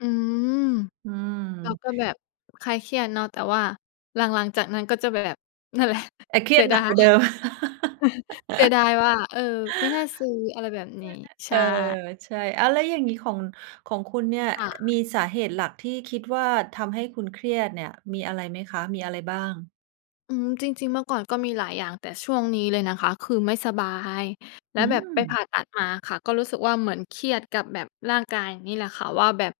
อืม อืเราม ก็แบบคลายเครียดเนาะ แต่ว่าหลัง ๆ จากนั้นก็จะแบบ นั่นแหละแต่เครเีสียดยหดนาักกย ว่าเดิม เสียดายว่า เออ ไม่น่าซื้ออะไรแบบนี้ [unintelligible] ใชเออ ่ ใช่ อ้าว แล้วอย่างนี้ของ ของคุณเนี่ย อ ค่ะ มีสาเหตุหลักที่คิดว่า ทำให้คุณเครียดเนี่ย มีอะไรไหมคะ? มี อะไรบ้าง? อืม จริง ๆ เมื่อก่อนก็มีหลายอย่าง แต่ช่วงนี้เลยนะคะคือไม่สบาย แลอ้ืวแบบไปผม ่าตัดมาค่ะ ก็รู้สึกว่า เหมือนเครียดกับแบบร่างกายนี่แหละค่ะว่า แบบ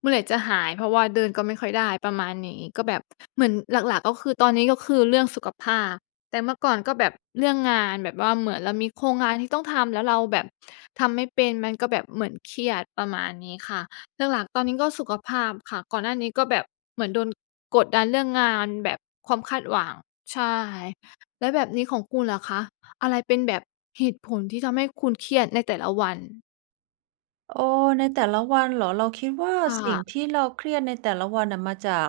เมื่อไหร่จะหาย? เพราะว่าเดินก็ไม่ค่อยได้ ประมาณนี้ ก็แบบเหมือนหลัก ๆ ก็คือ ตอนนี้ ก็คือเรื่องสุขภาพ แต่เมื่อก่อนก็แบบเรื่องงาน แบบว่า เหมือนเรามีโครงงานที่ต้องทำ แล้วเราแบบทำไม่เป็น มันก็แบบเหมือนเครียด ประมาณนี้ค่ะ หลัก ๆ ตอนนี้ก็สุขภาพค่ะ ก่อนหน้านี้ก็แบบเหมือนโดนกดดันเรื่องงาน แบบความคาดหวัง ใช่ แล้วแบบนี้ของคุณล่ะคะ อะไรเป็นแบบเหตุผลที่ทำให้คุณเครียดในแต่ละวัน? เออ ในแต่ละวันเหรอ? เราคิดว่าค่สิ่งะ ที่เราเครียดในแต่ละวันน่ะ มาจาก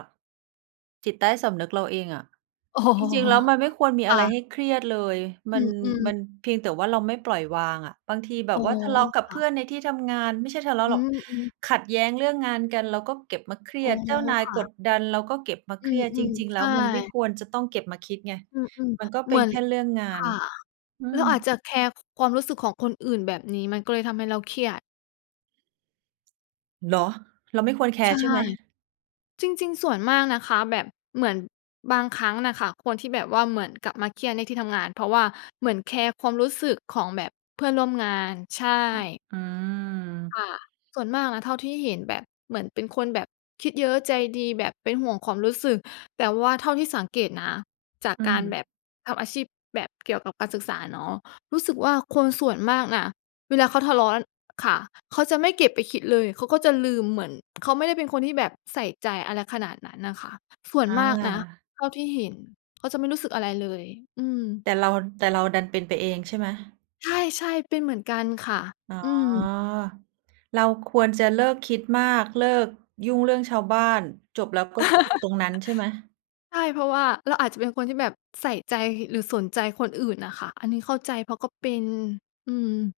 จิตใต้สำนึกเราเองอะ อ๋อ จริง ๆ แล้วมันไม่ควรมีคอะ่ไะ รให้เครียดเลย อมืัน ม อือ มันเพียงแต่ว่าเราไม่ปล่อยวางอะ บางทีแบอบ๋อ ว่า ทะเลาะกับคเพ่ื่ะ อนในที่ทำงาน ไม่ใช่ทะเลาอะืหรอก ม อือ ขัดแย้งเรื่องงานกัน เราก็เก็บมาเครีอย๋อ ด เจ้านายค่กะ ดดันเราก็เก็บมาเอืครียด จม ริง ๆ ๆ ใแชล้วมันไม่่ ควรจะต้องเก็บมาคิดไง อืม มันก็ๆ เเปหม็ืนอน แค่เรื่องงาคน ่ะ อืเราอาม จจะแคร์ความรู้สึกของคนอื่นแบบนี้ มันก็เลยทำให้เราเครียด เนาะ เราไม่ควรแคใชร่ ์ใช่ไหม? จริง ๆ ส่วนมากนะคะ แบบเหมือนบางครั้งน่ะค่ะ คนที่แบบว่า เหมือนกลับมาเครียดในที่ทำงาน เพราะว่าเหมือนแคร์ความรู้สึกของแบบเพื่อนร่วมงาน ใช่ อา ค่ะ ส่วนมากนะ เท่าที่เห็นแบบเหมือนเป็นคนแบบคิดเยอะ ใจดี แบบเป็นห่วงความรู้สึก แต่ว่าเท่าที่สังเกตนะ จากอืการแม บบทำอาชีพแบบเกี่ยวกับการศึกษาเนาะ รู้สึกว่า คนส่วนมากอะ เวลาเขาทะเลาะ ค่ะ เขาจะไม่เก็บไปคิดเลย เขาก็จะลืม เหมือน เขาไม่ได้เป็นคนที่แบบใส่ใจอะไรขนาดนั้นน่ะค่ะ ส่วอนมากนะา เท่าที่เห็น เขาจะไม่รู้สึกอะไรเลย อืม แต่เรามัน แต่เราดันเป็นไปเอง ใช่ไหม? ใช่ ๆ เป็นเหมือนกันค่ะ อ๋อ อืม เราควรจะเลิกคิดมาก เลิกยุ่งเรื่องชาวบ้าน จบแล้วก็คือตรงนั้น ใช่ไหม? ใช่ เพราะว่าเราอาจจะเป็นคนที่แบบใส่ใจ หรือสนใจคนอื่นน่ะค่ะ อันนี้เข้าใจ เพราะก็เป็น อืม